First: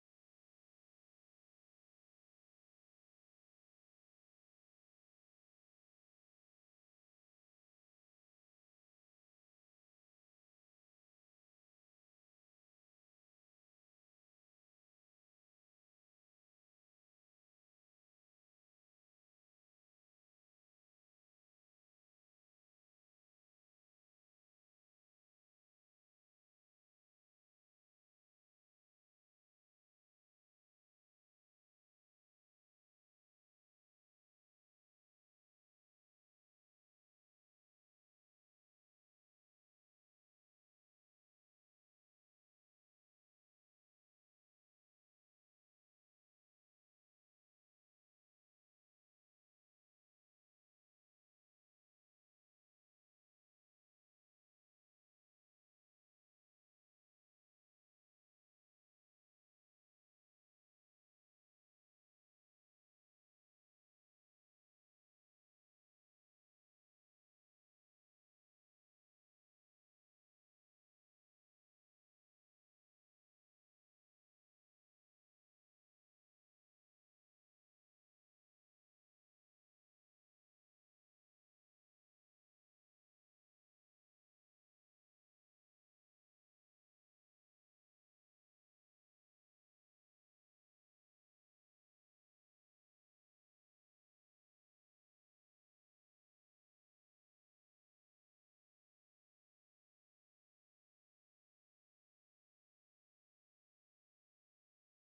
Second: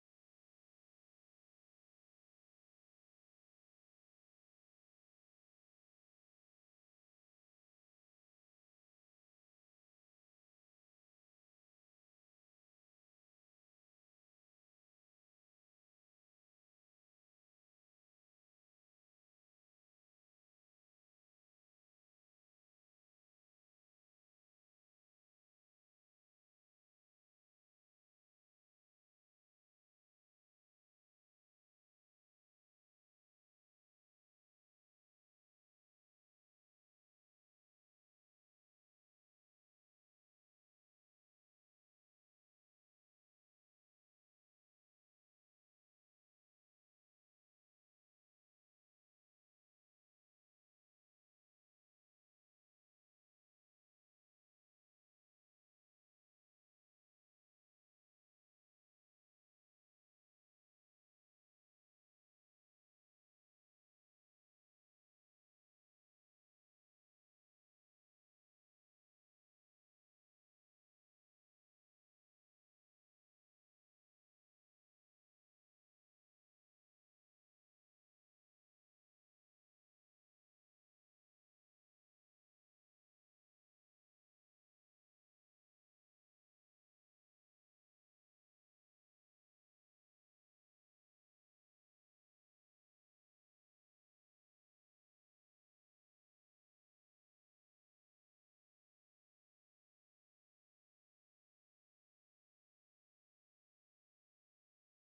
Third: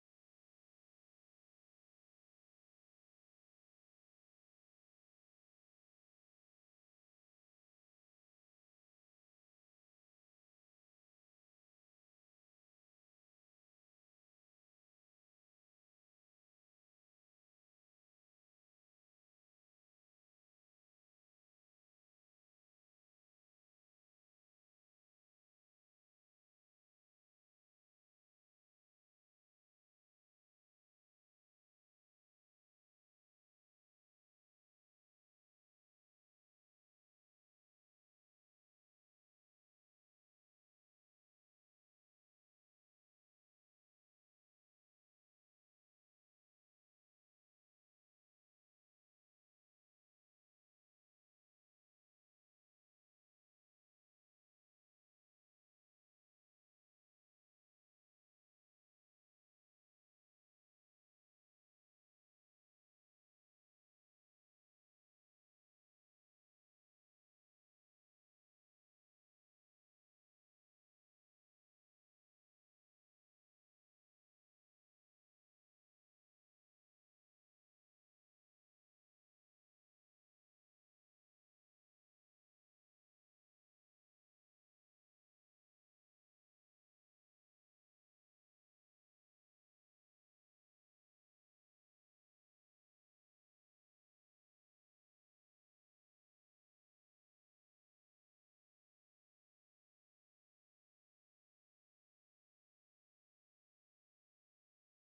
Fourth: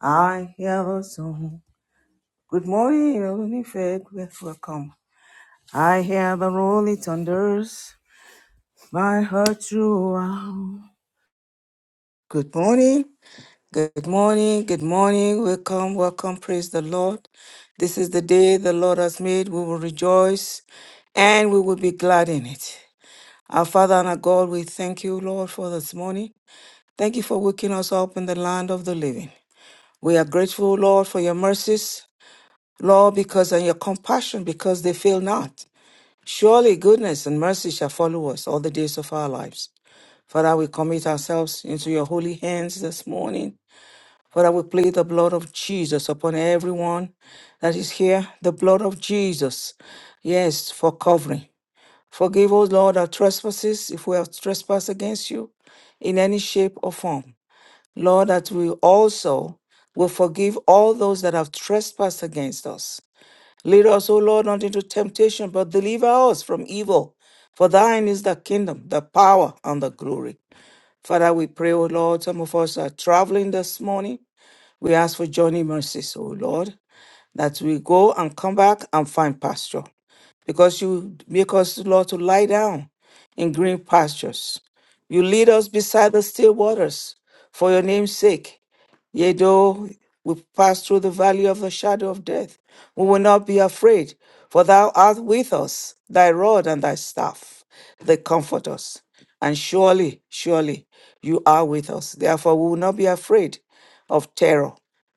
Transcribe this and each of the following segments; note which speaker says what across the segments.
Speaker 1: I hear the song. Good morning, Olunife. Welcome. I hear the rolling thunders. My heart throughout. Good morning. Good morning. Good morning. Welcome. Welcome. Praise the Lord. This is the day the Lord has made. We will rejoice and we will be glad in it. Our Father and our God, we thank you, Lord, for this morning. Thank you for waking us up in the land of the living. We are grateful, Lord, for your mercies. Lord, because on your compassion, because they fail not. Surely goodness and mercy shall follow us all the days of our lives. Father, we commit ourselves into your holy hands this morning. Father, we plead the blood of Jesus upon everyone that is here, the blood of Jesus. Yes, for covering. Forgive us, Lord, our trespasses if we have trespassed against you in any shape or form. Lord, that we also will forgive all those that have trespassed against us. Lead us, O Lord, not into temptation, but deliver us from evil. For thine is the kingdom, the power, and the glory. Father, we pray, O Lord, some of us are traveling this morning. We ask for journey mercies, O Lord that we go and come back and find pasture because you make us, Lord, to lie down in green pastures. You lead us beside the still waters for your name's sake. Yea, though we pass through the valley of the shadow of death, we will not be afraid, for thou art with us, thy rod and thy staff, they comfort us. And surely, surely, you are with us. Therefore, we will not be afraid of terror.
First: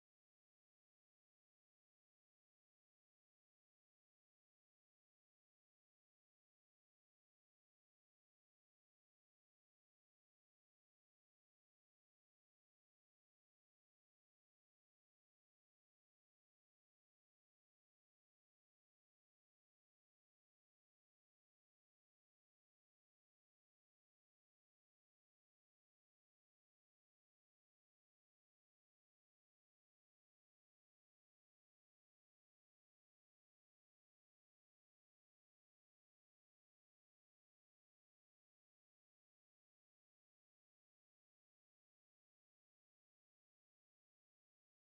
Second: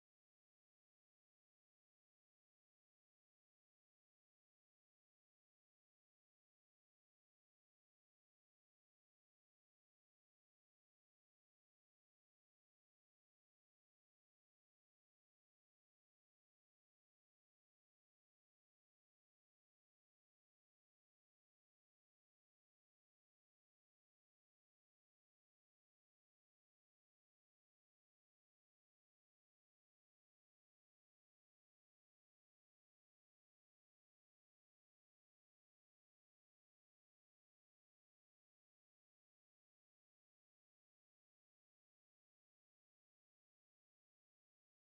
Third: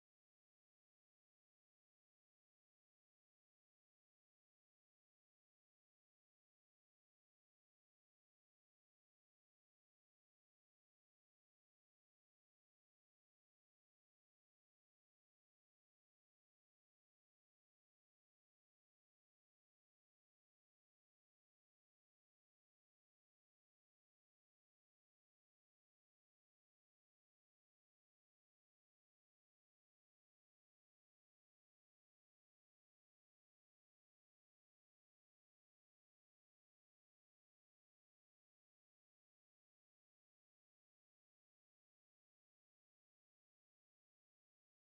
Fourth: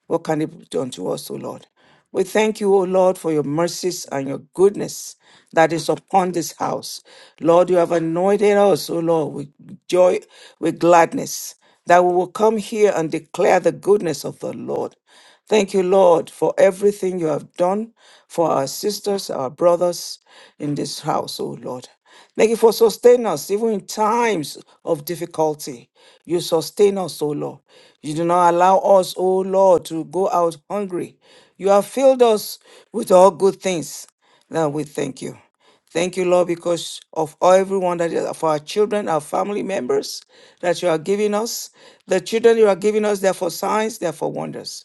Speaker 1: What can it be done to us, O Lord? We thank you, O Lord, for your mercies and your goodness that is upon this house. Lord, you have anointed us, O Lord, with joy, with gladness, that we will come here and declare the goodness of the Lord. Thank you, Lord, for everything you have done for our sisters, our brothers in this house, O Lord. Thank you for sustaining us even in times of difficulty. You sustain us, O Lord. You do not allow us, O Lord, to go out hungry. You have filled us with all good things. Lord, we thank you. Thank you, Lord, because of everyone that is of our children, our family members that you are giving us. The children you are giving us, they're for signs, they're for wonders.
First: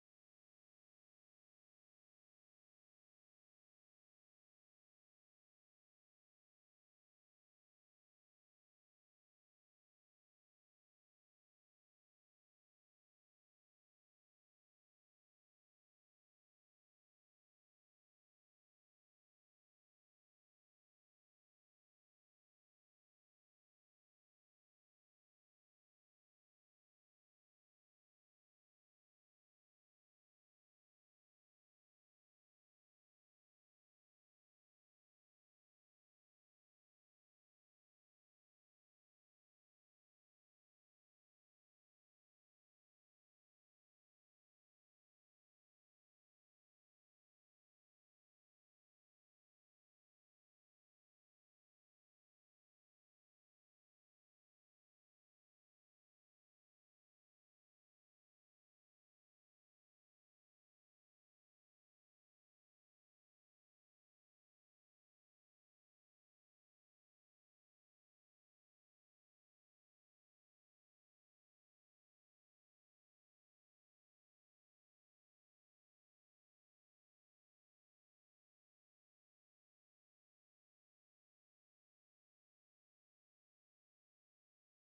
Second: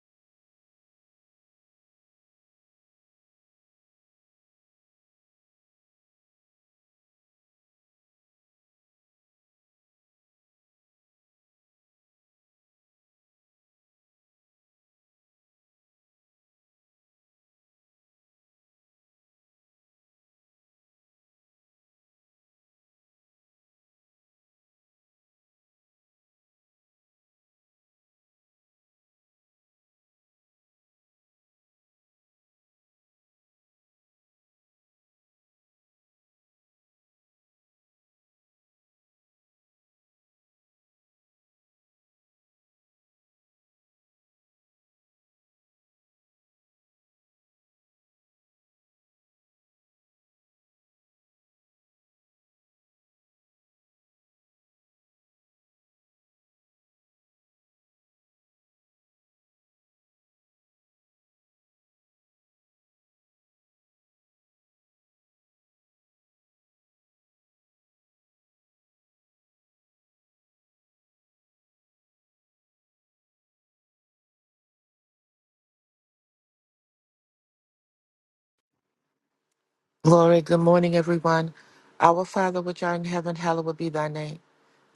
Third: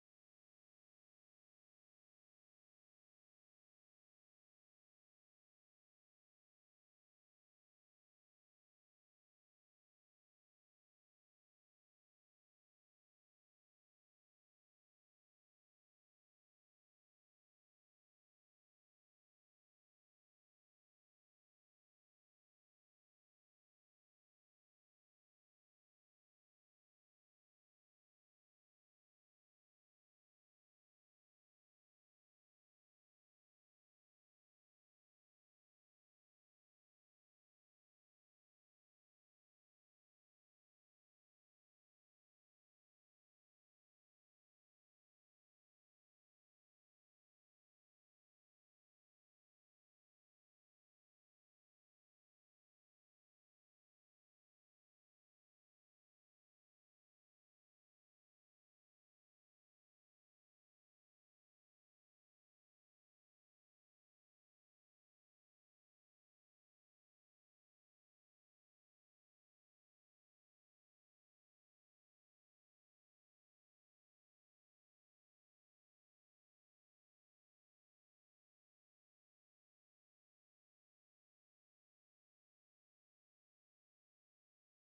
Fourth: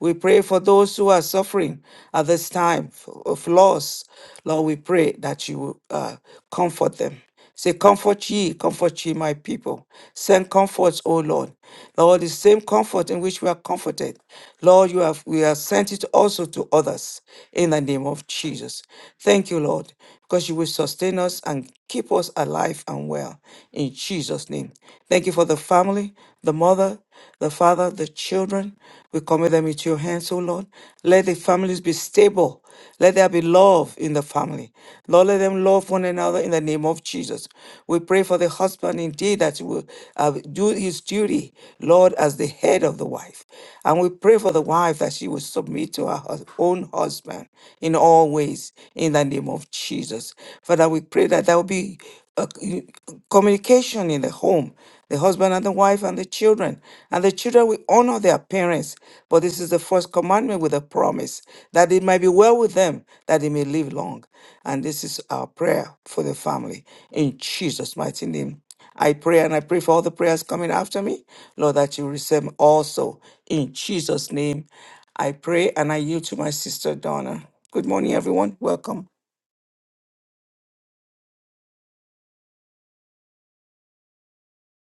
Speaker 1: We pray for those who are suffering at this time of loss. Lord, we pray that you will uh, comfort them. Say, comfort ye, comfort ye, my people. Send comforts, O Lord. Lord, the same comfort in which we are comforted. Lord, you have we have sent it also to others in the name of Jesus. Thank you, Lord, because you will sustain us and keep us alive and well in Jesus' name. Thank you for the family, the mother, the father, the children. We commit them into your hands, O Lord. Let the families be stable. Let there be love in the family. Lord, let them love one another in the name of Jesus. We pray for the husband indeed that he will uh, do his duty, Lord, as the head of the wife. And we pray for the wife that she will submit to her hus- own husband in all ways in the name of Jesus. Father, we pray that there will be uh, communication in the home the husband and the wife and the children. And the children will honor their parents. But this is the first commandment with a promise that it might be well with them, that they may live long. And this is our prayer for the family. In Jesus' mighty name. I pray and I pray for all the prayers coming after me, Lord, that you receive them also. In Jesus' name, I pray and I yield to my sister Donna. Good morning, everyone. Welcome.
Speaker 2: Glory, good morning, everyone. Our Father, which art in heaven, hallowed be thy name.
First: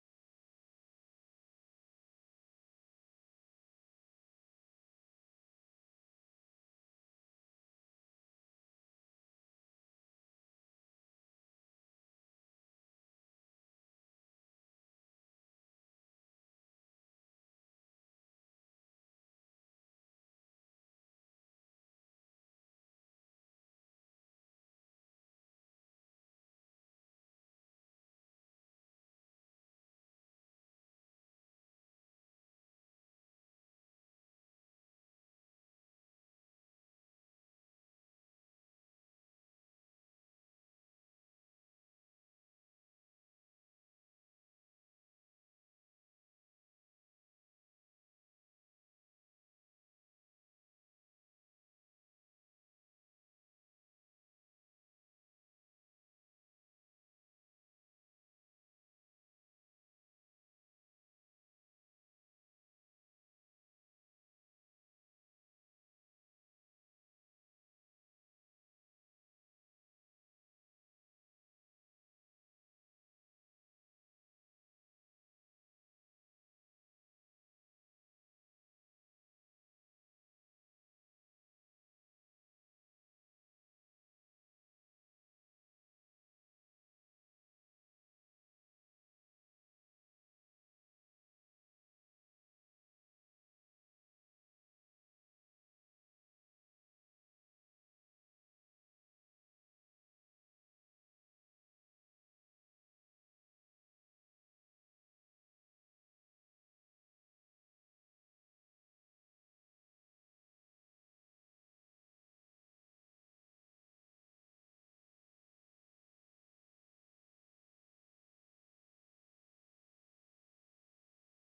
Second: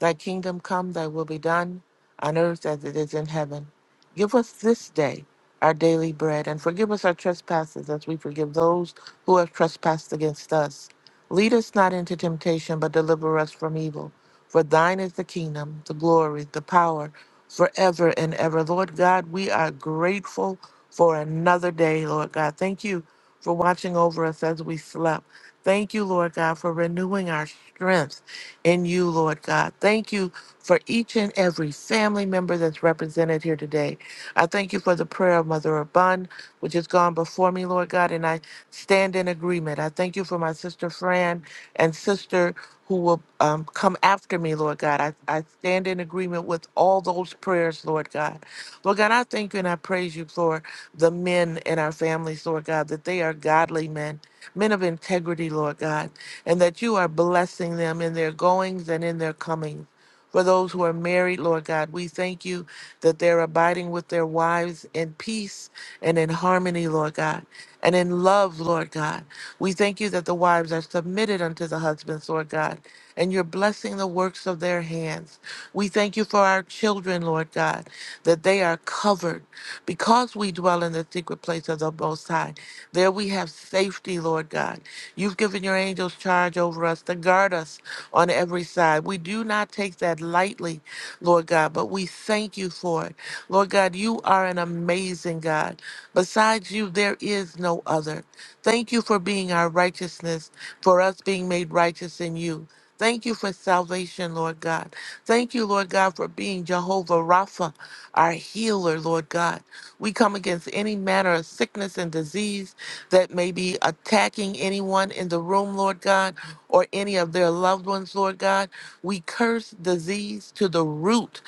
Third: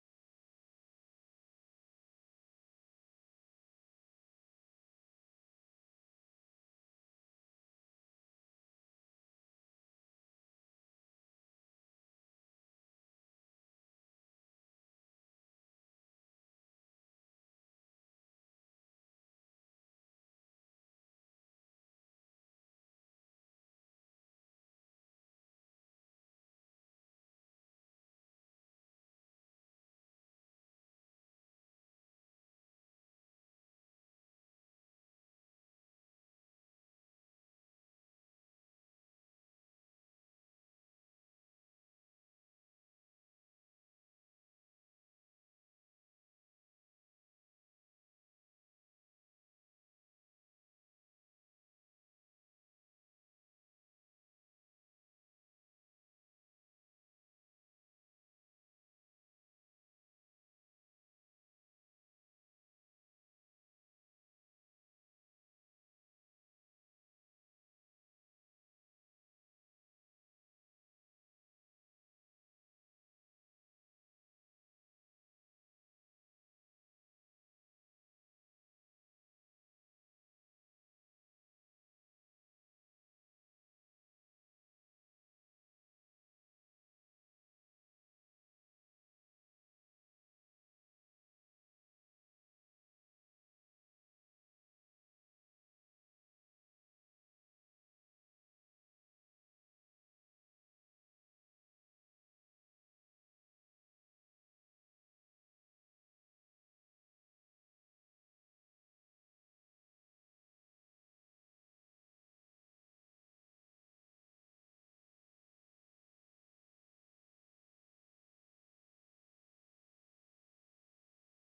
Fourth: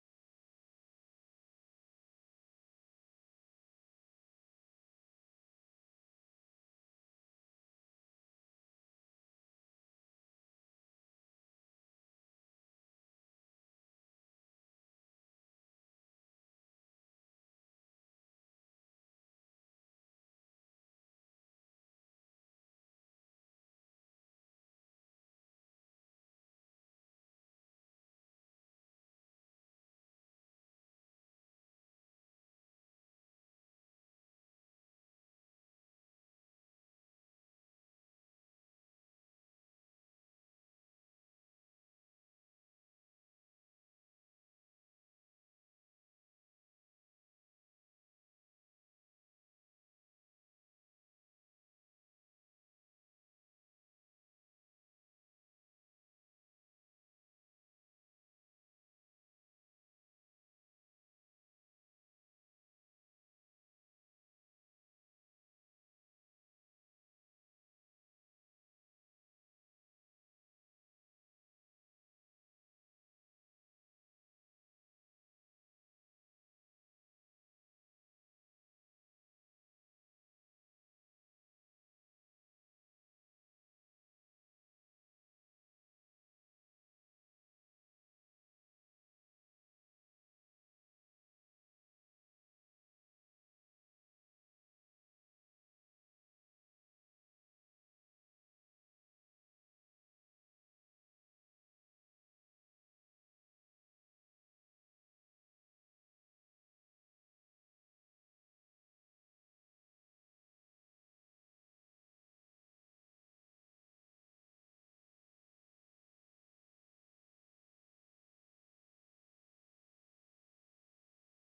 Speaker 2: Thy kingdom come, thy will be done, on earth as it is in heaven. Give us this day our daily bread, and forgive us our trespasses as we forgive those who have trespassed against us. Lead us not into temptation, but deliver us from evil. For thine is the kingdom, the glory, the power, forever and ever. Lord God, we are grateful for another day, Lord God. Thank you for watching over us as we slept. Thank you, Lord God, for renewing our strength in you, Lord God. Thank you for each and every family member that's represented here today. I thank you for the prayer of Mother Abund, which has gone before me, Lord God, and I stand in agreement. I thank you for my sister Fran and sister who will um, come after me, Lord God. I, I stand in agreement with all those prayers, Lord God. Lord God, I thank you and I praise you, Lord the men in our families, Lord God, that they are godly men, men of integrity, Lord God, and that you are blessing them in their goings and in their comings. For those who are married, Lord God, we thank you that they're abiding with their wives in peace and in harmony, Lord God, and in love, Lord God. We thank you that the wives are submitted unto the husbands, Lord God, and you're blessing the works of their hands. We thank you for our children, Lord God, that they are covered. Because we dwell in the secret place of the Most High, there we have safety, Lord God. You've given your angels charge over us to guard us on every side. We do not take that lightly, Lord God, but we thank you for it. Lord God, you are an amazing God. Besides you, there is no other. Thank you for being our righteousness, for us being made righteous in you. Thank you for salvation, Lord God. Thank you, Lord God, for being Jehovah Rapha, our healer, Lord God. We come against any manner of sickness and disease that may be attacking anyone in the room, Lord God, or any of their loved ones, Lord God. We curse disease to the root,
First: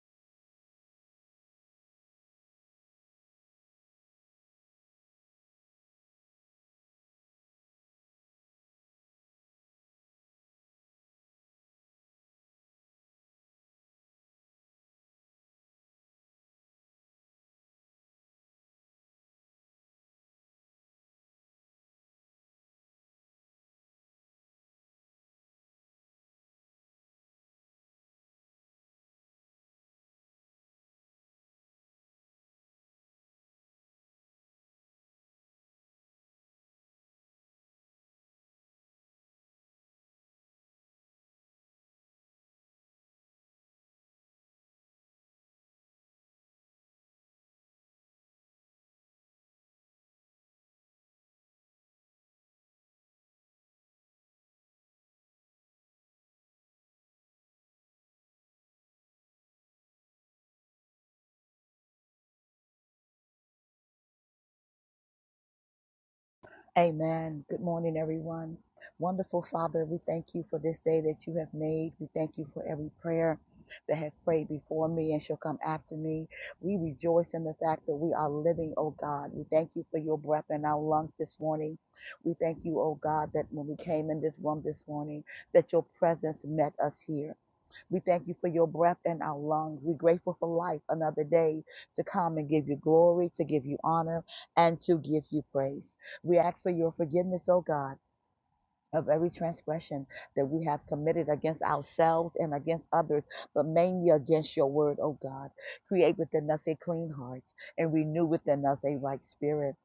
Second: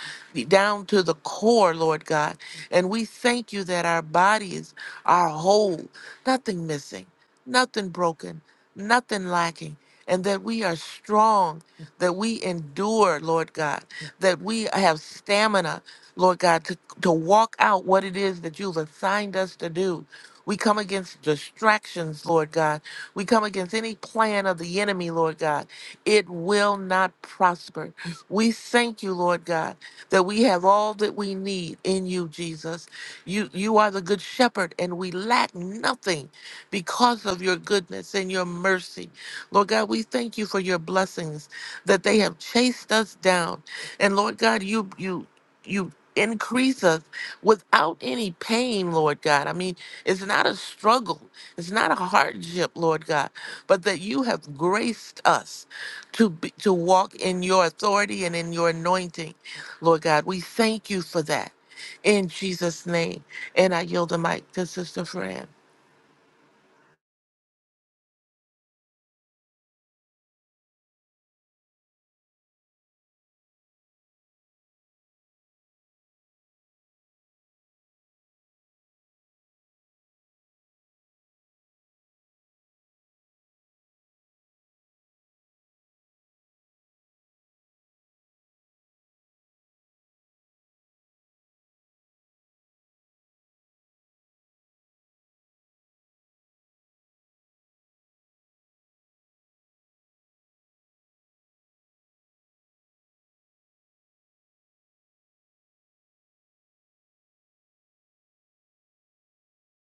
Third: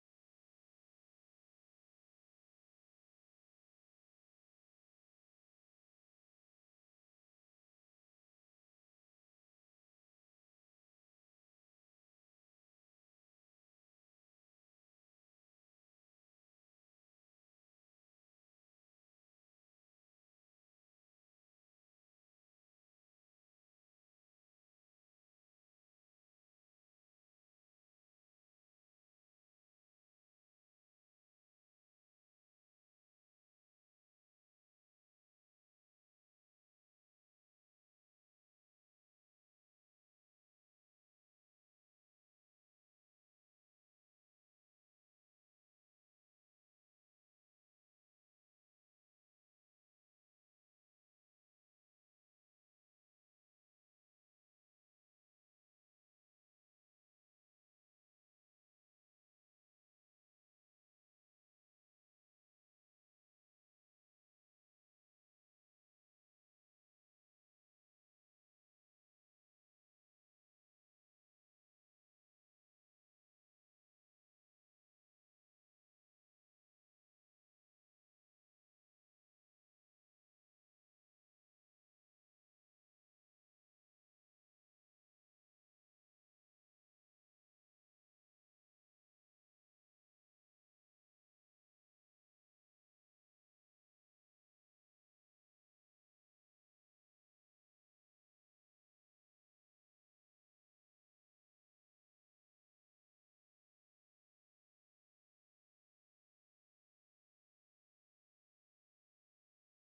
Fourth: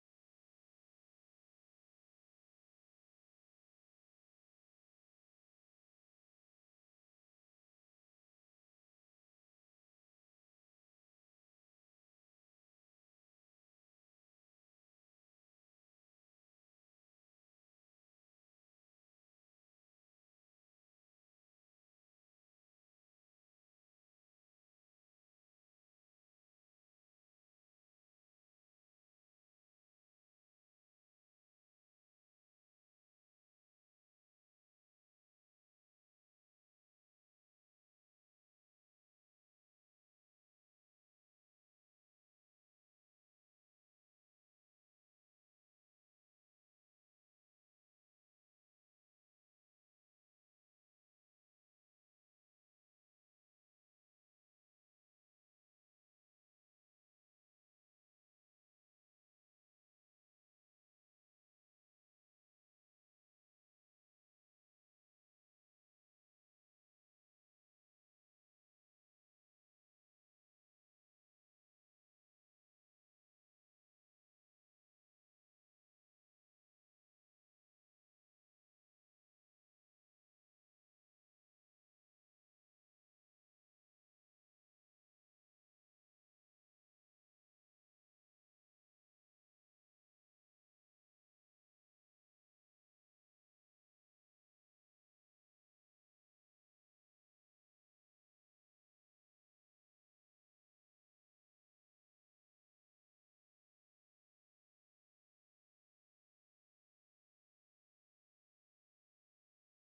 Speaker 2: down to the core, Lord God. And we thank you that our bodies are whole, nothing missing, nothing broken, nothing lacking. And that we are strong, that we endure, Lord God, that we have stamina, Lord God, to, to walk out what it is that you've assigned us to do. We come against distractions, Lord God. We come against any plan of the enemy, Lord God. It will not prosper. We thank you, Lord God, that we have all that we need in you, Jesus. You you are the good shepherd and we lack nothing because of your goodness and your mercy. Lord God, we thank you for your blessings that they have chased us down. And Lord God, you you you increase us without any pain, Lord God. I mean, it's not a struggle, it's not a hardship, Lord God, but that you have graced us to be, to walk in your authority and in your anointing, Lord God. We thank you for that. In Jesus' name. And I yield the mic to Sister Fran.
Speaker 3: Amen. Good morning, everyone. Wonderful Father, we thank you for this day that you have made. We thank you for every prayer that has prayed before me and shall come after me. We rejoice in the fact that we are living, oh God. We thank you for your breath in our lungs this morning. We thank you, oh God, that when we came in this room this morning, that your presence met us here. We thank you for your breath in our lungs. We're grateful for life another day to come and give you glory, to give you honor, and to give you praise. We ask for your forgiveness, oh God of every transgression that we have committed against ourselves and against others, but mainly against your word, O God. Create within us a clean heart and renew within us a right spirit.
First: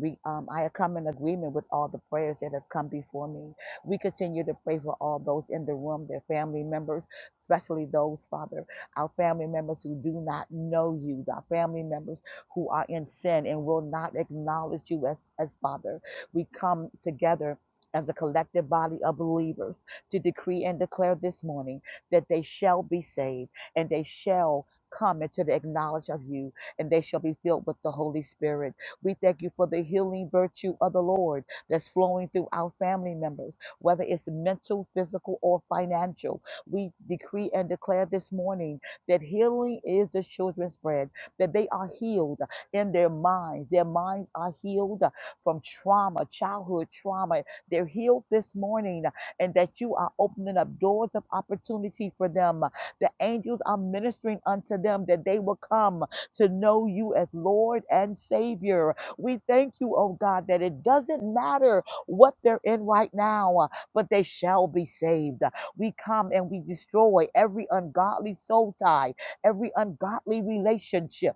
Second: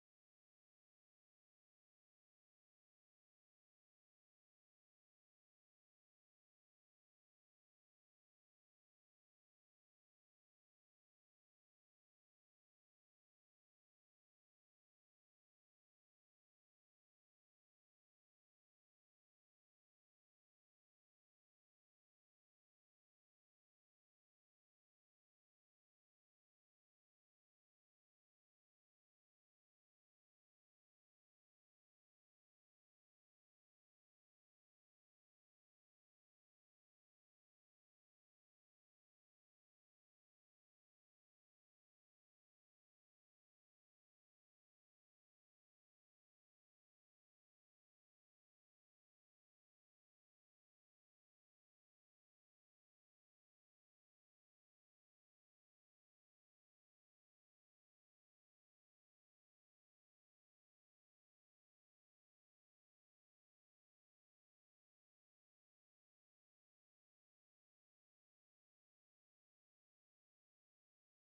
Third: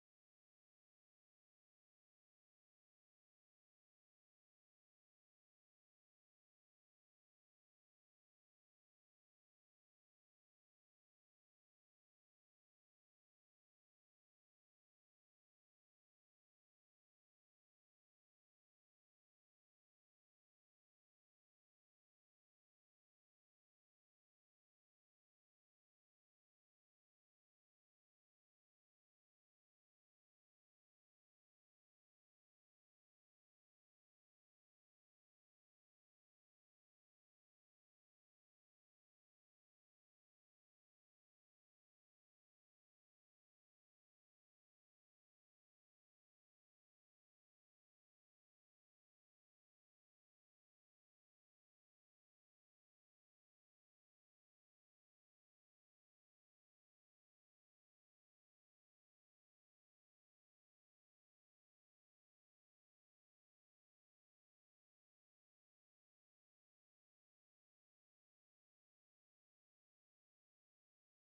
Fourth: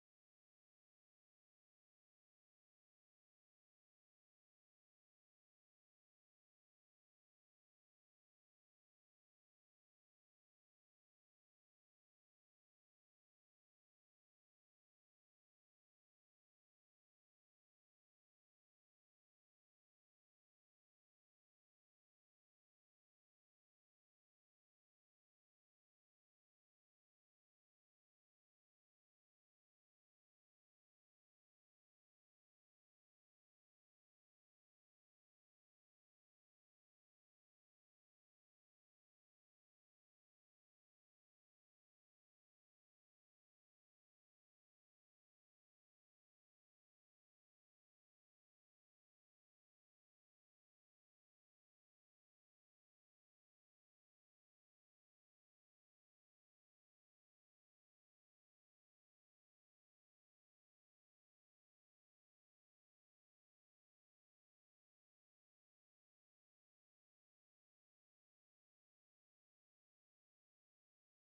Speaker 3: We, um, I come in agreement with all the prayers that have come before me. We continue to pray for all those in the room, their family members, especially those, Father, our family members who do not know you, our family members who are in sin and will not acknowledge you as, as Father. We come together as a collective body of believers to decree and declare this morning that they shall be saved and they shall come into the knowledge of you and they shall be filled with the Holy Spirit. We thank you for the healing virtue of the Lord that's flowing through our family members, whether it's mental, physical, or financial. We decree and declare this morning that healing is the children's bread, that they are healed in their minds. Their minds are healed from trauma, childhood trauma, they're healed this morning uh, and that you are opening up doors of opportunity for them. The angels are ministering unto them that they will come to know you as Lord and Savior. We thank you, oh God, that it doesn't matter what they're in right now, uh, but they shall be saved. We come and we destroy every ungodly soul tie, every ungodly relationship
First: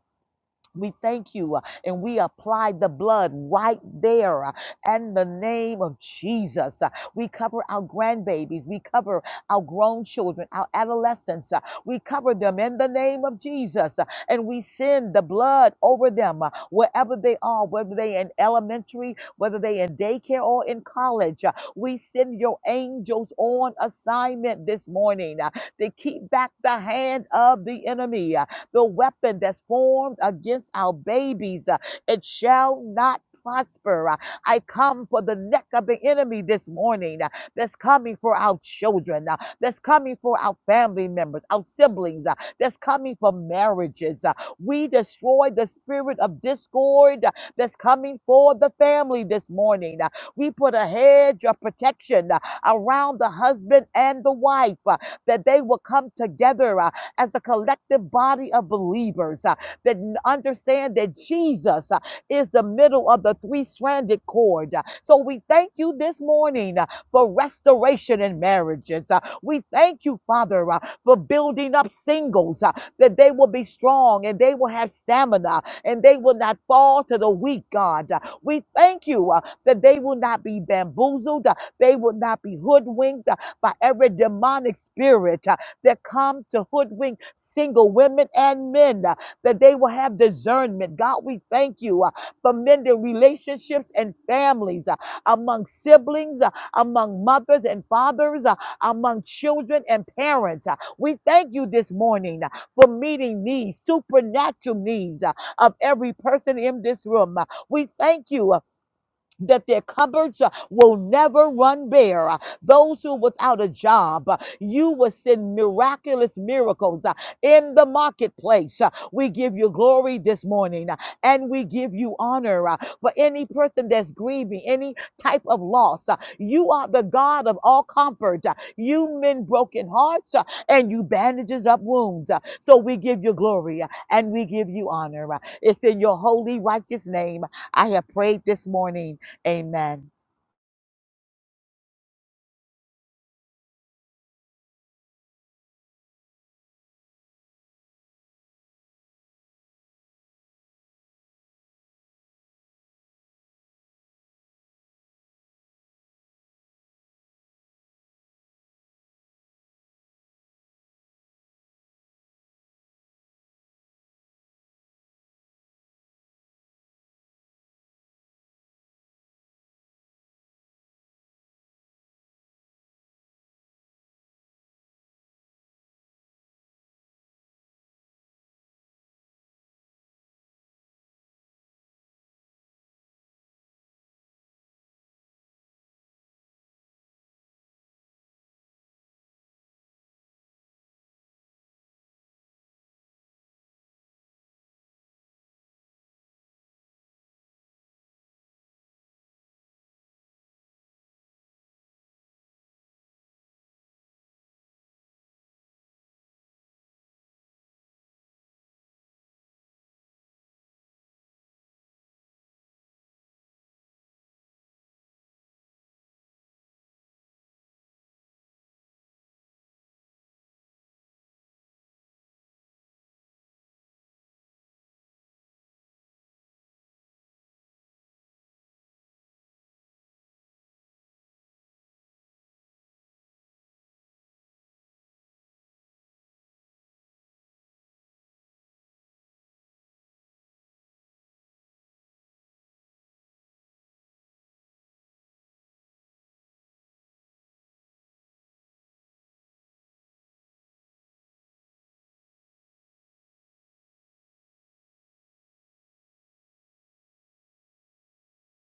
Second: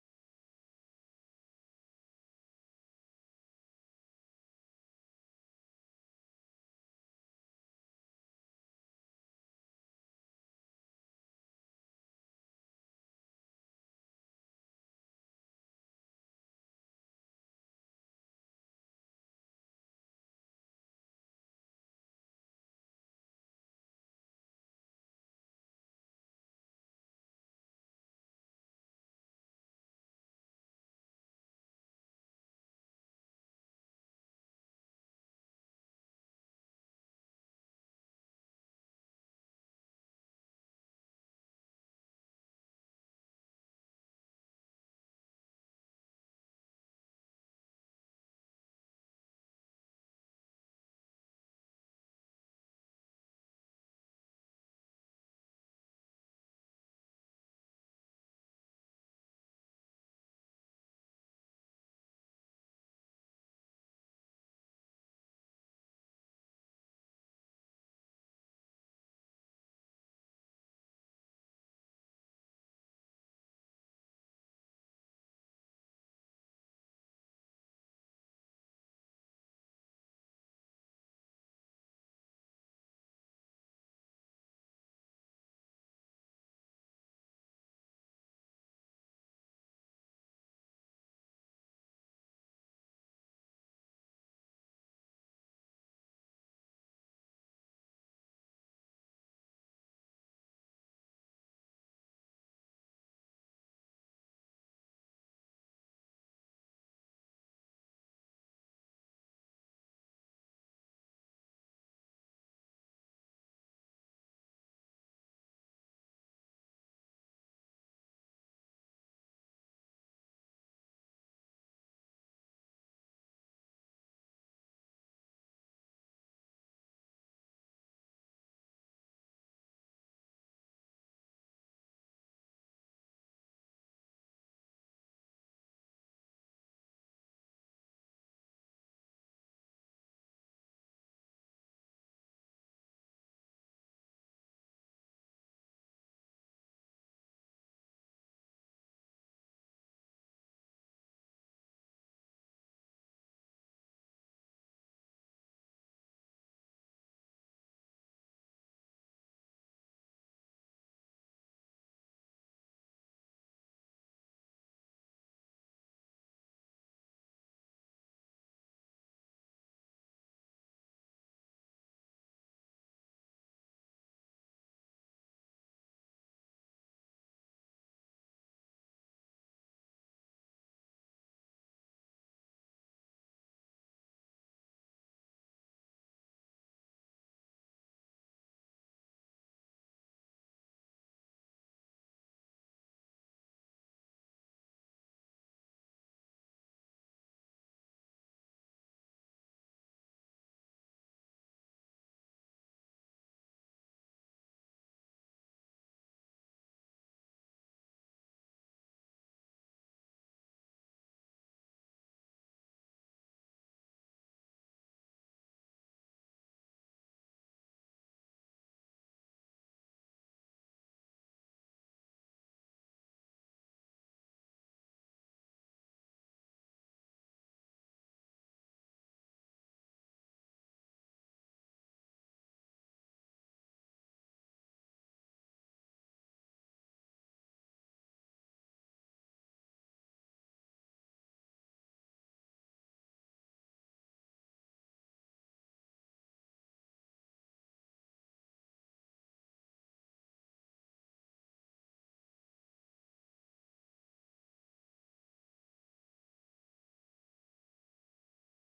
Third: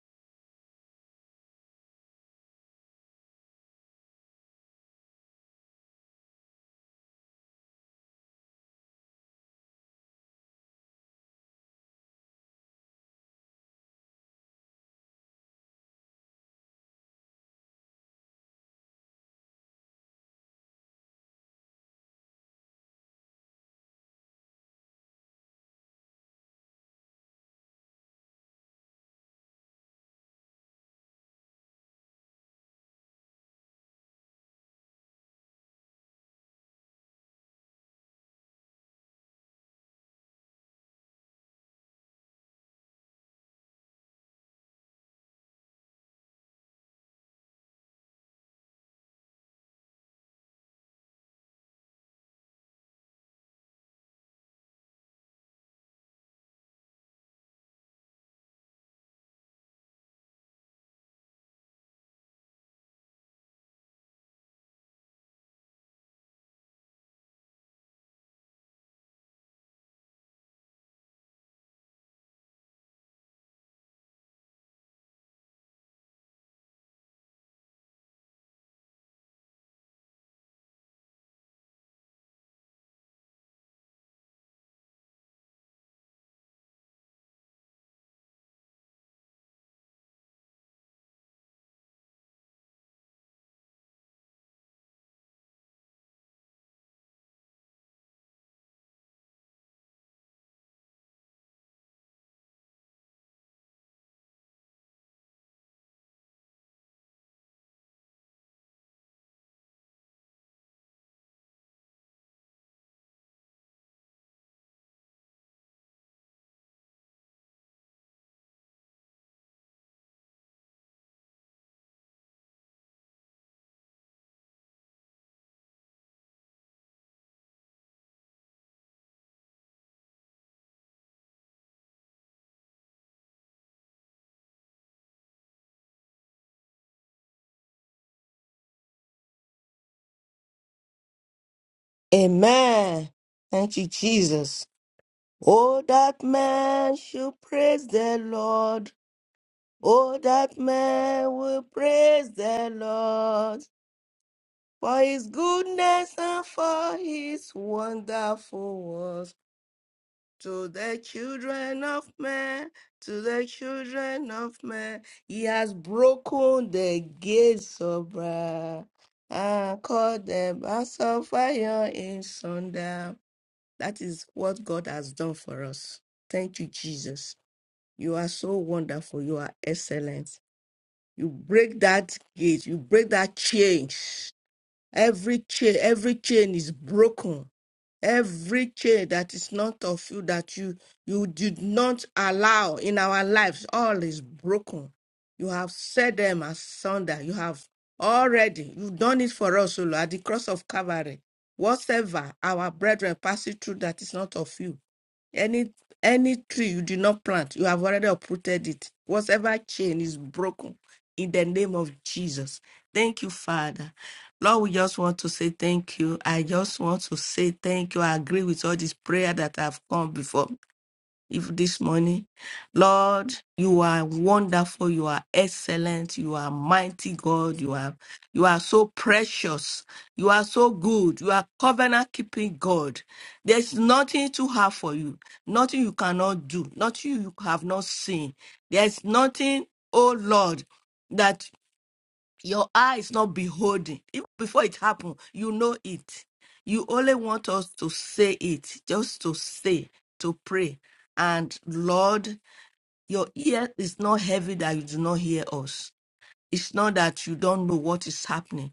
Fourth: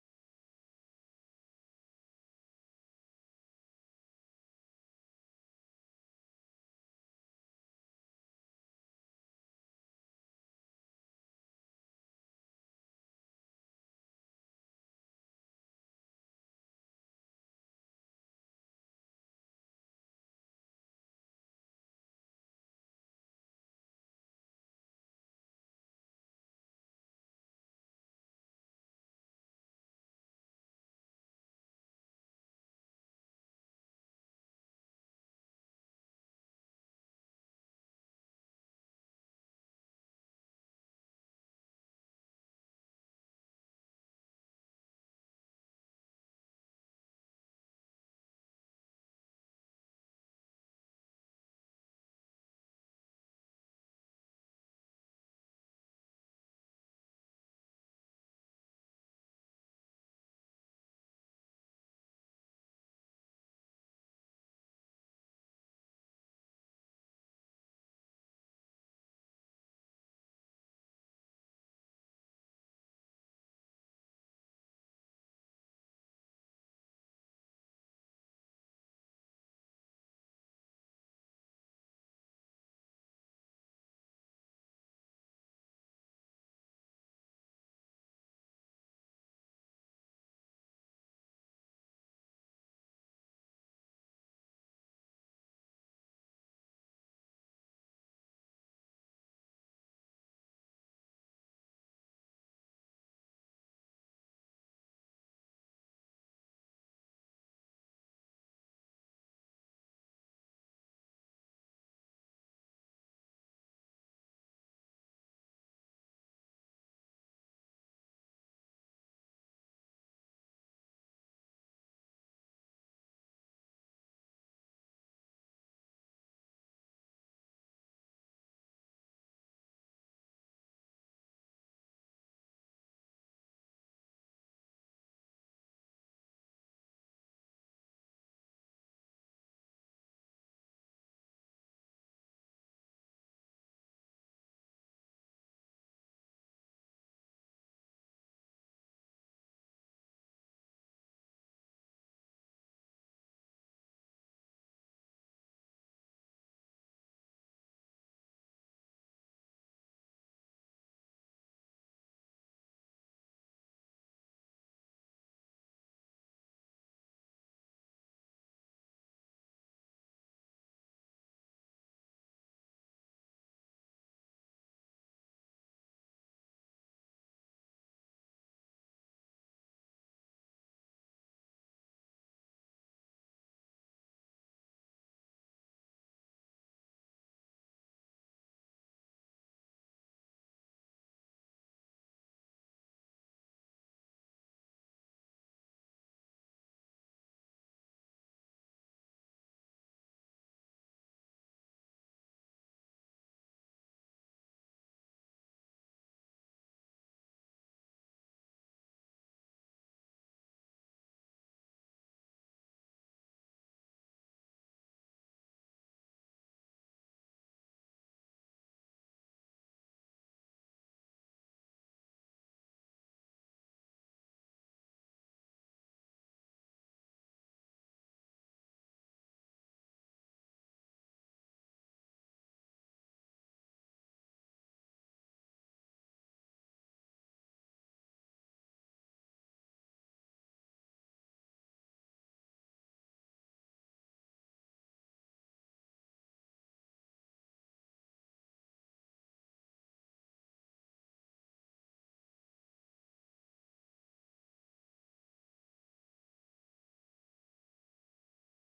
Speaker 3: we thank you uh, and we apply the blood right there uh, and the name of Jesus. Uh, We cover our grandbabies. We cover our grown children, our adolescents. uh, We cover them in the name of Jesus uh, and we send the blood over them uh, wherever they are, whether they in elementary, whether they in daycare or in college. Uh, We send your angels on assignment this morning uh, to keep back the hand of the enemy. uh. The weapon that's formed against our babies, uh, it shall not prosper. Uh, I come for the neck of the enemy this morning uh, that's coming for our children, uh, that's coming for our family members, our siblings, uh, that's coming for marriages. Uh, We destroy the spirit of discord uh, that's coming for the family this morning. Uh, We put a hedge of protection uh, around the husband and the wife uh, that they will come together. uh, as a collective body of believers uh, that understand that Jesus uh, is the middle of the three stranded cord. Uh, So we thank you this morning uh, for restoration in marriages. Uh, We thank you, Father, uh, for building up singles uh, that they will be strong and they will have stamina and they will not fall to the weak, God. Uh, We thank you uh, that they will not be bamboozled, uh, they will not be hoodwinked uh, by every demonic spirit. uh, that come to hoodwink single women and men, uh, that they will have discernment. God, we thank you uh, for mending relationships and families uh, among siblings, uh, among mothers and fathers, uh, among children and parents. Uh, We thank you this morning uh, for meeting needs, supernatural needs uh, of every person in this room. Uh, We thank you uh, that their cupboards uh, will never run bare. Uh, Those who are without a job, uh, you will send miraculous miracles uh, in the marketplace. Uh, We give you glory this morning uh, and we give you honor uh, for any person that's grieving, any type of loss. Uh, You are the God of all comfort. Uh, You mend broken hearts uh, and you bandages up wounds. Uh, So we give you glory uh, and we give you honor. Uh, It's in your holy, righteous name. I have prayed this morning. Amen.
Speaker 4: Amen. Thank you, Jesus. Oh, that man should praise the Lord. Oh, that man will praise the Lord for his goodness and for his wonderful works to the children of men. To the children of men, he has broken the gates of brass and cut them as of fire in sunder. That is what God has done for us. Thank you, Jesus. You are so wonderful. You are excellent. You break that gate, you break that chain. Every chain, every chain is broken. Every chain that is not of you that you you did not allow in our lives, all is broken. You have set them asunder. You have already you've done it for us, O Lord, at the cross of Calvary. Whatsoever our brethren passing through that is not of you. Any any tree you did not plant, you have already uprooted it. Whatever chain is broken in the name of Jesus. Thank you, Father. Lord, we just want to say thank you. I just want to say thank you. I agree with all this prayer that have come before if this morning. Lord, you are wonderful, you are excellent, you are mighty God, you are you are so precious, you are so good, you are covenant keeping God. There's nothing too hard for you, nothing you cannot do, nothing you have not seen. There's nothing, oh Lord. that. Your eyes not beholding. Even before it happened, you know it. You only want us to say it, just to say, to pray. And Lord, your ear is not heavy that you do not hear us it's not that you don't know what is happening,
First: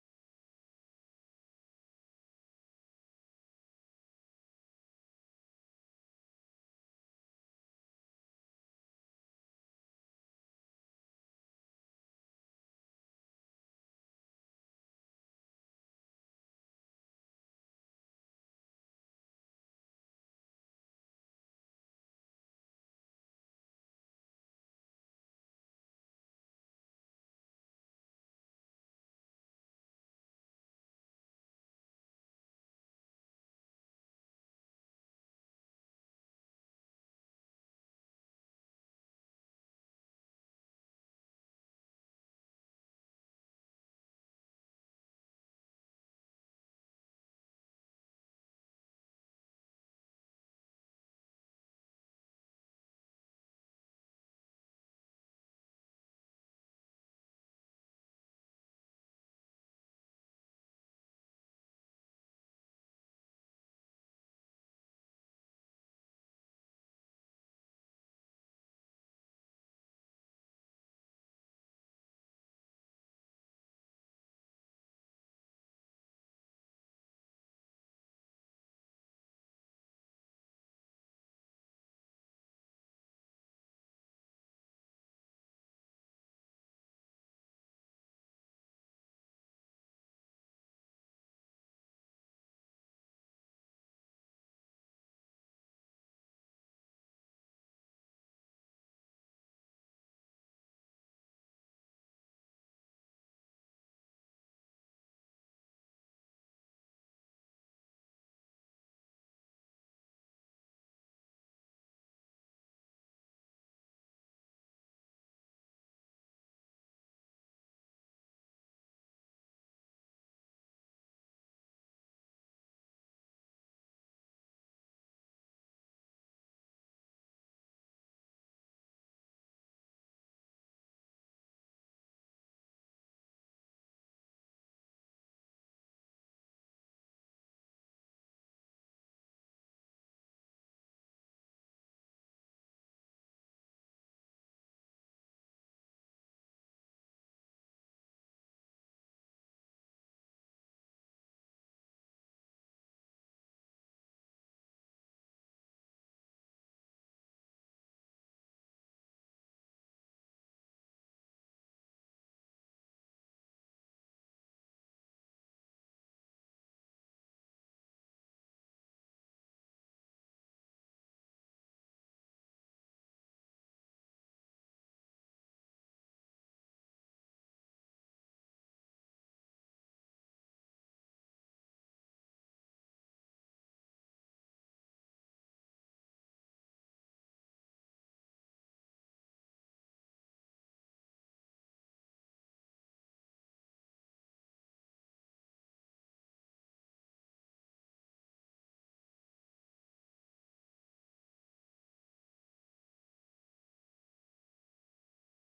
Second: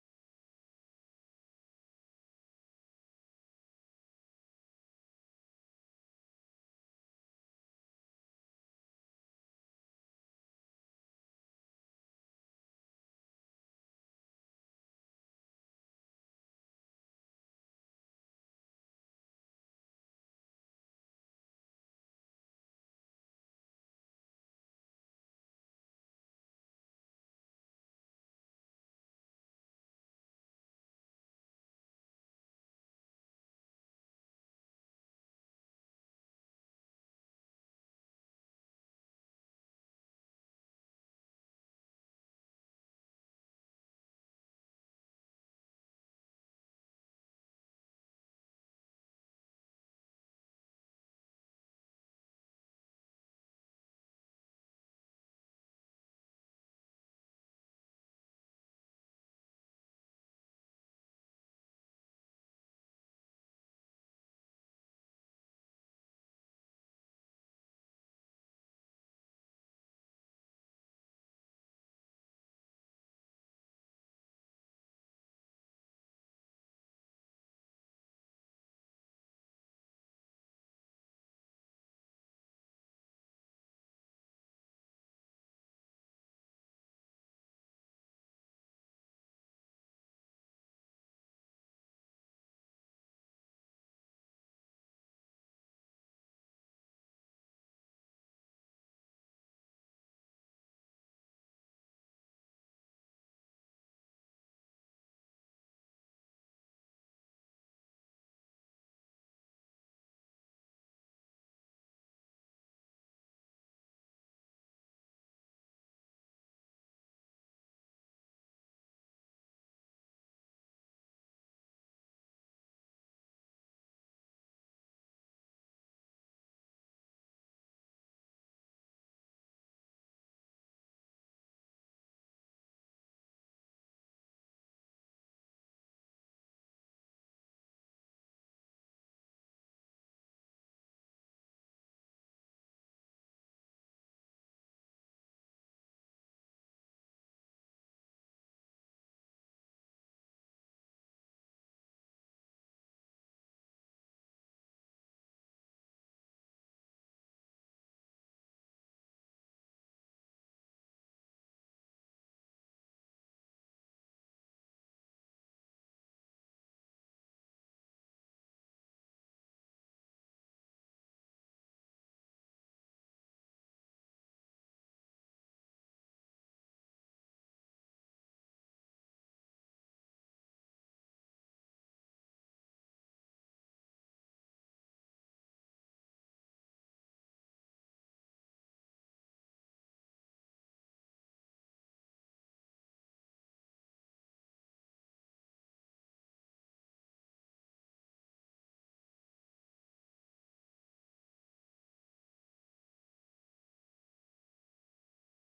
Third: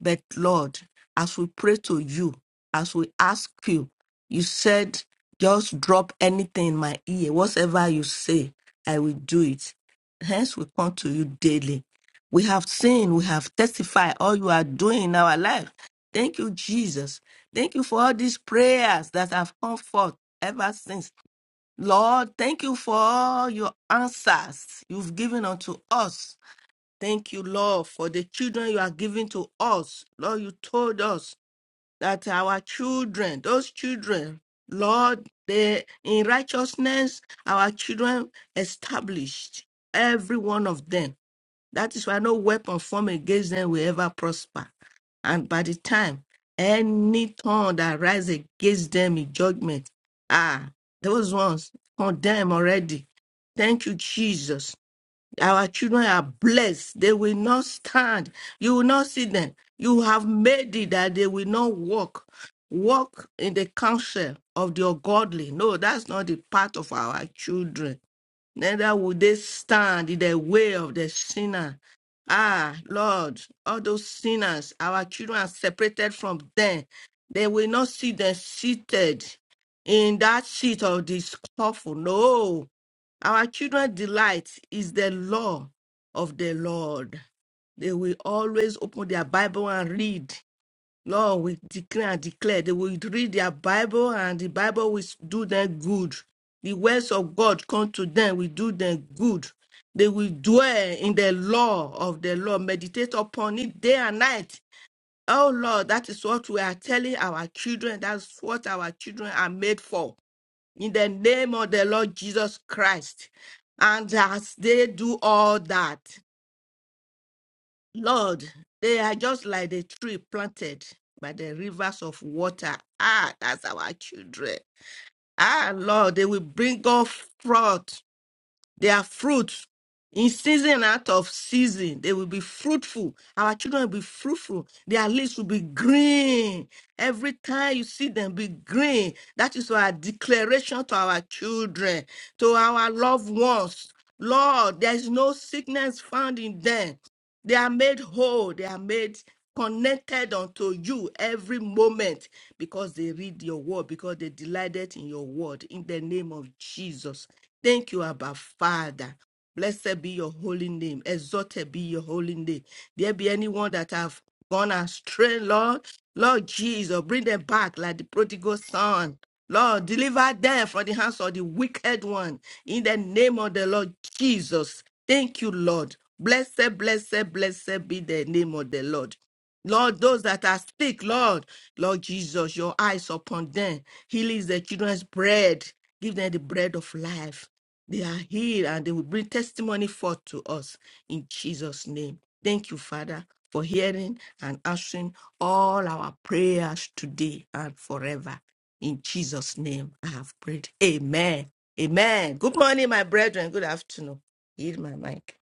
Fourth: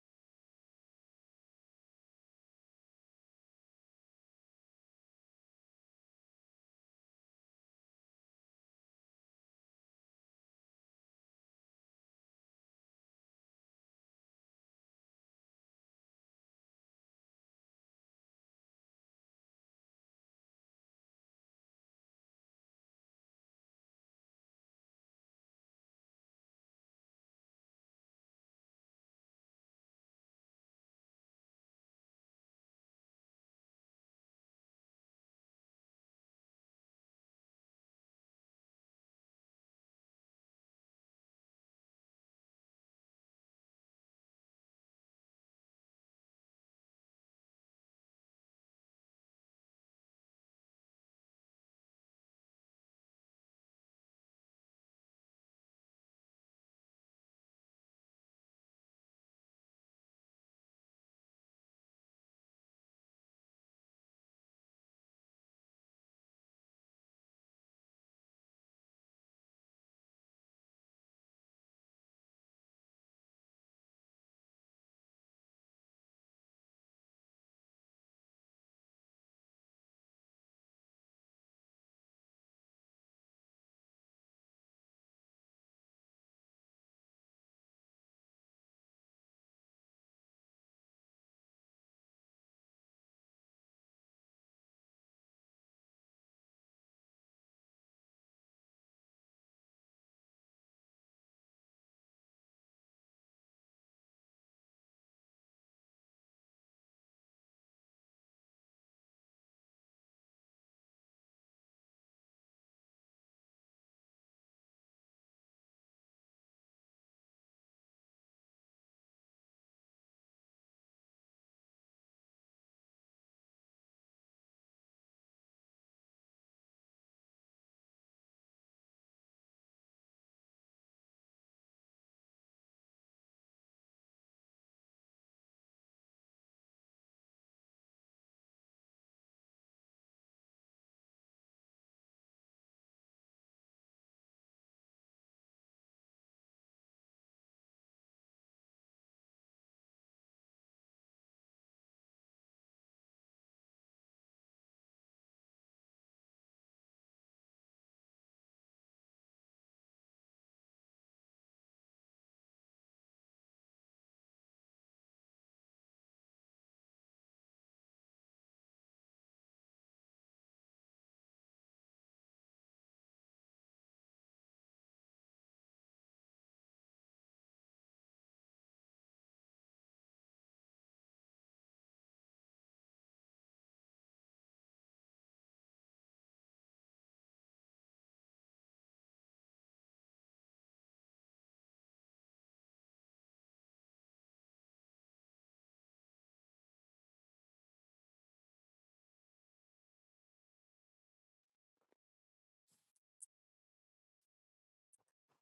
Speaker 4: but Lord, as we pray to you, as we ask you, you said, just drop anything in my ear. Whatever you say, I will do it. Hence, we come to you daily. We have seen, we have testified all you are doing in our life. Thank you, Jesus. Thank you for all these prayers that have come forth ever since. Lord, thank you for all your answers you've given unto us Thank you, Lord, for the children you are giving to us. Lord, you told us that our children, those children, Lord, they in righteousness, our children established, every one of them. That is why no weapon formed against them will ever prosper. And by the time any tongue that rises against them in judgment, ah, those ones condemn already. Thank you, Jesus. Our children are blessed. They will not stand. You will not see them. You have made it that they will not walk. Walk in the counsel of the ungodly. No, that's not the part of our children neither will they stand in the way of the sinner. Ah, Lord, all those sinners, our children are separated from them. They will not see them seated in that seat of this awful. No, our children delight is the law of the Lord. They will always open their Bible and read. Lord, we decree and declare they will read their Bible and the Bible will do them good. The words of God come to them, will do them good. They will dwell in the law of the Lord, meditate upon it day and night. Oh Lord, that is what we are telling our children. That's what our children are made for. In the name of the Lord Jesus Christ. And as they do all that, Lord, they are just like the tree planted by the rivers of water. Ah, that's our children. Ah, Lord, they will bring up fruit, their fruit in season out of season. They will be fruitful. Our children will be fruitful. Their leaves will be green. Every time you see them be green, that is our declaration to our children, to our loved ones. Lord, there is no sickness found in them. They are made whole. They are made connected unto you every moment because they read your word, because they delighted in your word. In the name of Jesus. Thank you, Abba Father. Blessed be your holy name. Exalted be your holy name. There be anyone that have gone astray, Lord. Lord Jesus, bring them back like the prodigal son. Lord, deliver them from the hands of the wicked one. In the name of the Lord Jesus. Thank you, Lord. Blessed, blessed, blessed be the name of the Lord. Lord, those that are sick, Lord, Lord Jesus, your eyes upon them. Heal is the children's bread. Give them the bread of life. They are healed and they will bring testimony forth to us in Jesus' name. Thank you, Father, for hearing and answering all our prayers today and forever. In Jesus' name, I have prayed. Amen. Amen. Good morning, my brethren. Good afternoon. Heal my mic.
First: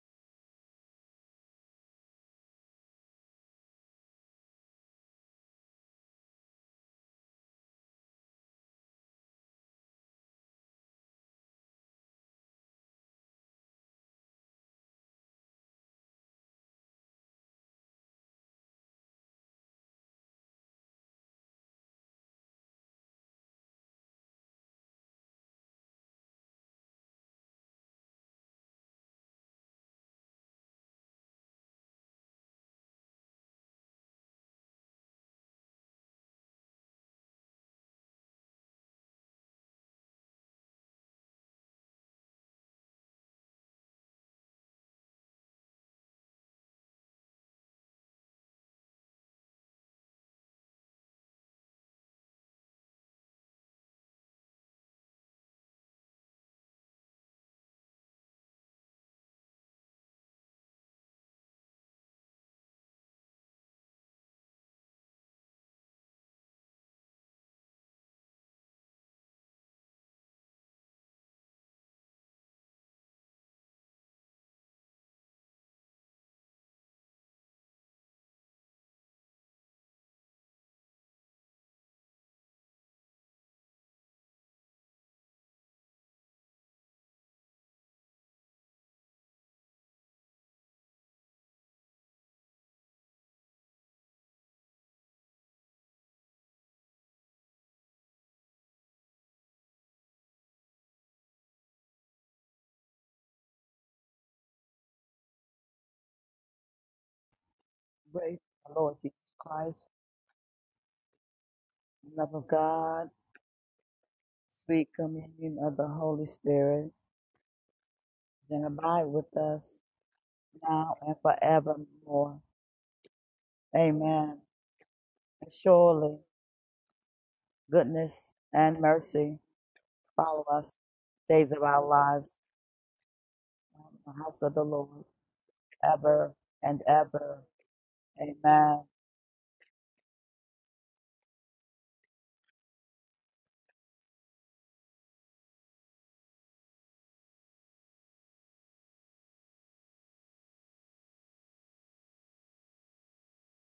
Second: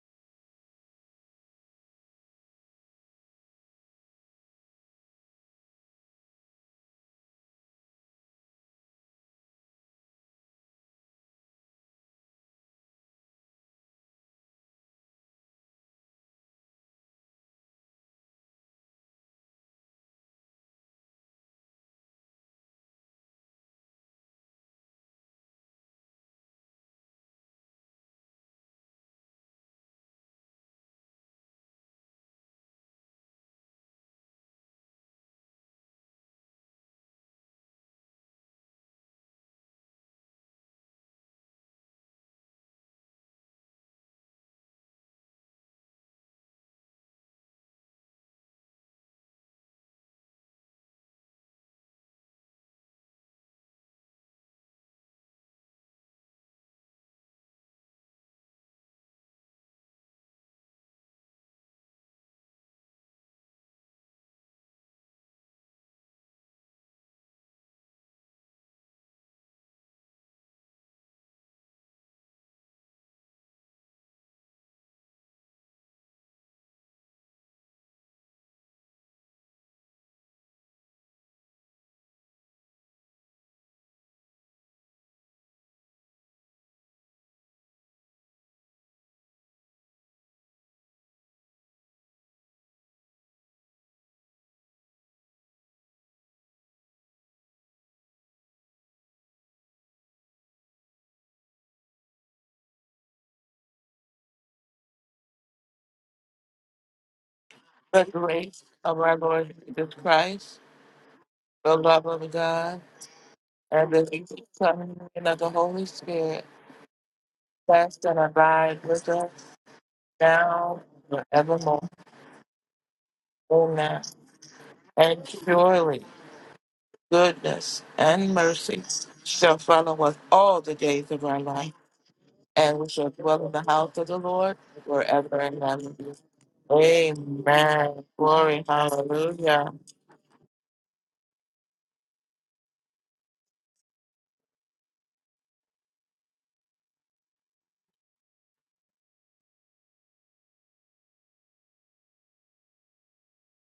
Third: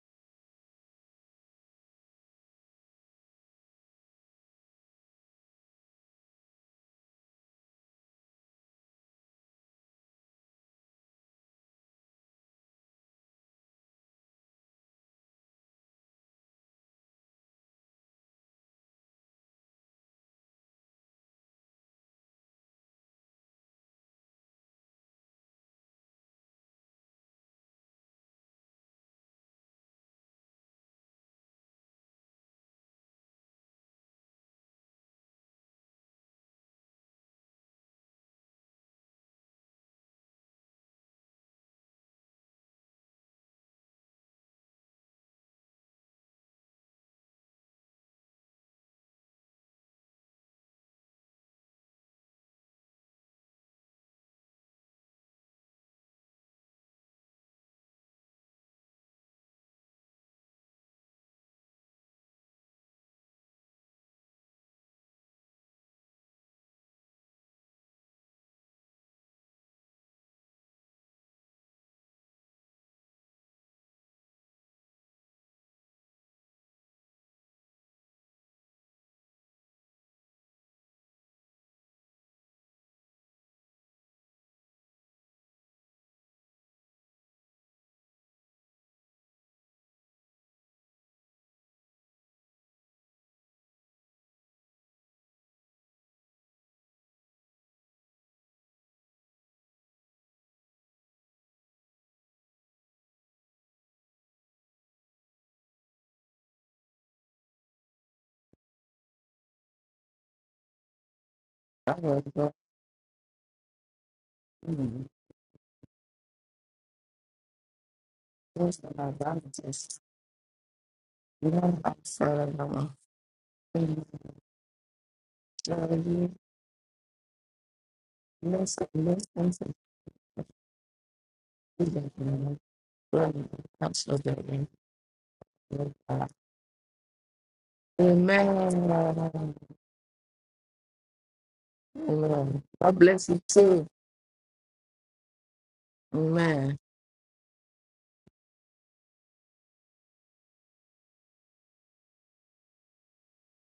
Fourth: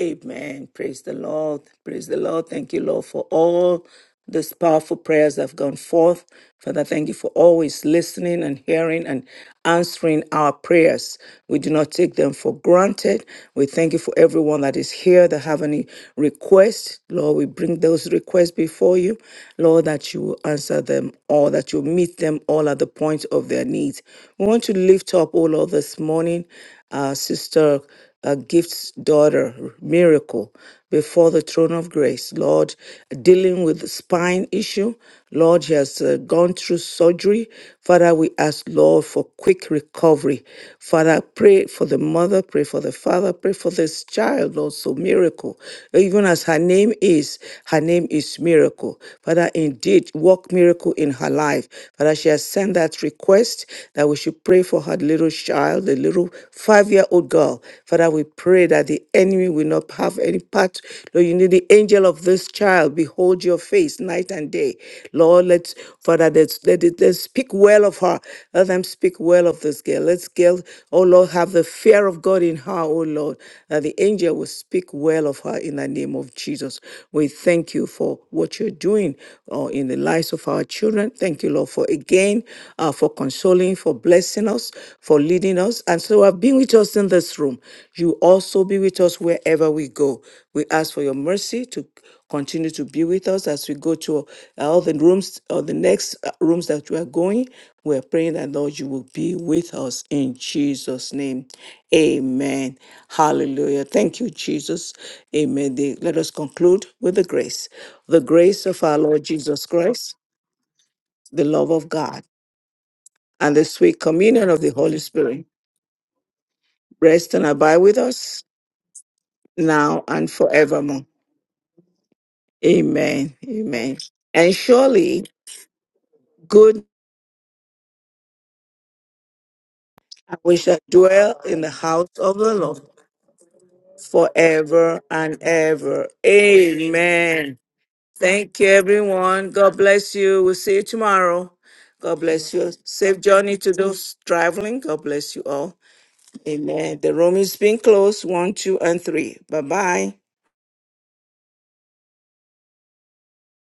Speaker 1: Amen. Praise the Lord. Praise the Lord. Thank you, Lord, for all these powerful prayers that have gone forth. Father, thank you for always listening and hearing and answering our prayers. We do not take them for granted. We thank you for everyone that is here that have any requests. Lord, we bring those requests before you. Lord, that you will answer them all, that you'll meet them all at the point of their needs. We want to lift up, all Lord, this morning, uh, Sister uh, Gift's daughter, Miracle, before the throne of grace. Lord, dealing with the spine issue. Lord, she has uh, gone through surgery. Father, we ask, Lord, for quick recovery. Father, pray for the mother, pray for the father, pray for this child, Lord, so miracle. Even as her name is, her name is Miracle. Father, indeed, work miracle in her life. Father, she has sent that request that we should pray for her little child child, the little five year old girl. Father, we pray that the enemy will not have any part. Lord, you need the angel of this child. Behold your face night and day. Lord, let's, Father, let's, let it, let's speak well of her. Let them speak well of this girl. Let's girl, oh Lord, have the fear of God in her, oh Lord, that the angel will speak well of her in the name of Jesus. We thank you for what you're doing uh, in the lives of our children. Thank you, Lord, for again uh, for consoling, for blessing us, for leading us. And so have been with us in this room. You also be with us wherever we go. We ask for your mercy to continue to be with us as we go to all the rooms or the next uh, rooms that we are going. We're praying that Lord, you will be with us in Jesus' name. Amen. Hallelujah. Thank you, Jesus. Amen. The- Let us conclude with the grace.
Speaker 2: The
Speaker 1: The
Speaker 3: Praise
Speaker 1: grace
Speaker 2: grace
Speaker 3: the
Speaker 1: of
Speaker 3: Lord
Speaker 1: our
Speaker 2: of
Speaker 3: Jesus
Speaker 2: our
Speaker 1: Lord
Speaker 2: Lord
Speaker 1: Jesus
Speaker 3: Christ,
Speaker 2: Jesus
Speaker 1: Christ,
Speaker 2: Christ,
Speaker 1: the love
Speaker 2: the
Speaker 1: of
Speaker 4: That
Speaker 2: love
Speaker 1: God,
Speaker 3: the
Speaker 4: was
Speaker 2: of
Speaker 3: love of
Speaker 4: the
Speaker 2: God,
Speaker 3: God,
Speaker 1: and the
Speaker 2: and
Speaker 1: sweet
Speaker 2: the
Speaker 1: communion of the
Speaker 3: sweet
Speaker 2: coming
Speaker 1: Holy
Speaker 4: mm,
Speaker 2: of
Speaker 1: Spirit
Speaker 2: the
Speaker 3: communion of
Speaker 2: Holy
Speaker 3: the Holy
Speaker 2: Spirit,
Speaker 3: Spirit,
Speaker 1: rest and abide with
Speaker 2: rest and
Speaker 1: us
Speaker 3: then
Speaker 4: those
Speaker 2: abide
Speaker 4: that
Speaker 3: abide
Speaker 2: with
Speaker 4: are
Speaker 2: us
Speaker 3: with us
Speaker 4: advantages.
Speaker 1: now and
Speaker 2: now
Speaker 3: now
Speaker 1: forevermore.
Speaker 3: and
Speaker 2: and
Speaker 4: We don't
Speaker 2: forevermore.
Speaker 4: have
Speaker 3: forevermore.
Speaker 4: forevermore.
Speaker 1: Amen. Amen.
Speaker 2: Amen.
Speaker 4: In
Speaker 3: Amen.
Speaker 1: And surely
Speaker 2: And
Speaker 3: And
Speaker 2: surely
Speaker 3: surely
Speaker 4: majority,
Speaker 1: good
Speaker 2: goodness
Speaker 3: goodness
Speaker 2: and
Speaker 4: less
Speaker 3: and
Speaker 2: mercy
Speaker 4: and less
Speaker 3: mercy
Speaker 4: than
Speaker 2: shall
Speaker 4: to
Speaker 2: follow us
Speaker 1: and
Speaker 3: follow
Speaker 1: we
Speaker 2: all
Speaker 3: us
Speaker 2: the
Speaker 1: shall
Speaker 2: days of
Speaker 3: the
Speaker 2: our
Speaker 1: dwell
Speaker 3: days
Speaker 1: in
Speaker 3: of
Speaker 1: the
Speaker 2: life,
Speaker 4: be
Speaker 3: our
Speaker 1: house
Speaker 4: that, you
Speaker 3: lives
Speaker 1: of the
Speaker 4: know,
Speaker 2: and
Speaker 1: Lord
Speaker 2: we shall
Speaker 4: from
Speaker 2: dwell
Speaker 4: the
Speaker 2: in the house of
Speaker 3: in
Speaker 4: council
Speaker 2: the
Speaker 4: of
Speaker 3: the house of
Speaker 2: Lord
Speaker 3: the
Speaker 1: forever
Speaker 3: Lord,
Speaker 2: forever
Speaker 1: and
Speaker 2: and ever.
Speaker 1: ever.
Speaker 4: the
Speaker 3: ever and ever.
Speaker 1: Amen.
Speaker 2: Amen.
Speaker 1: Thank
Speaker 2: Glory,
Speaker 1: you,
Speaker 3: Amen.
Speaker 1: everyone.
Speaker 4: Amen.
Speaker 2: hallelujah.
Speaker 1: God bless you. We'll see you tomorrow. God bless
Speaker 4: Amen.
Speaker 1: you.
Speaker 4: God
Speaker 1: Safe
Speaker 4: bless you
Speaker 1: journey to
Speaker 4: too.
Speaker 1: those traveling. God bless you all.
Speaker 4: Amen.
Speaker 1: Amen. The room is being closed. One, two, and three. Bye bye.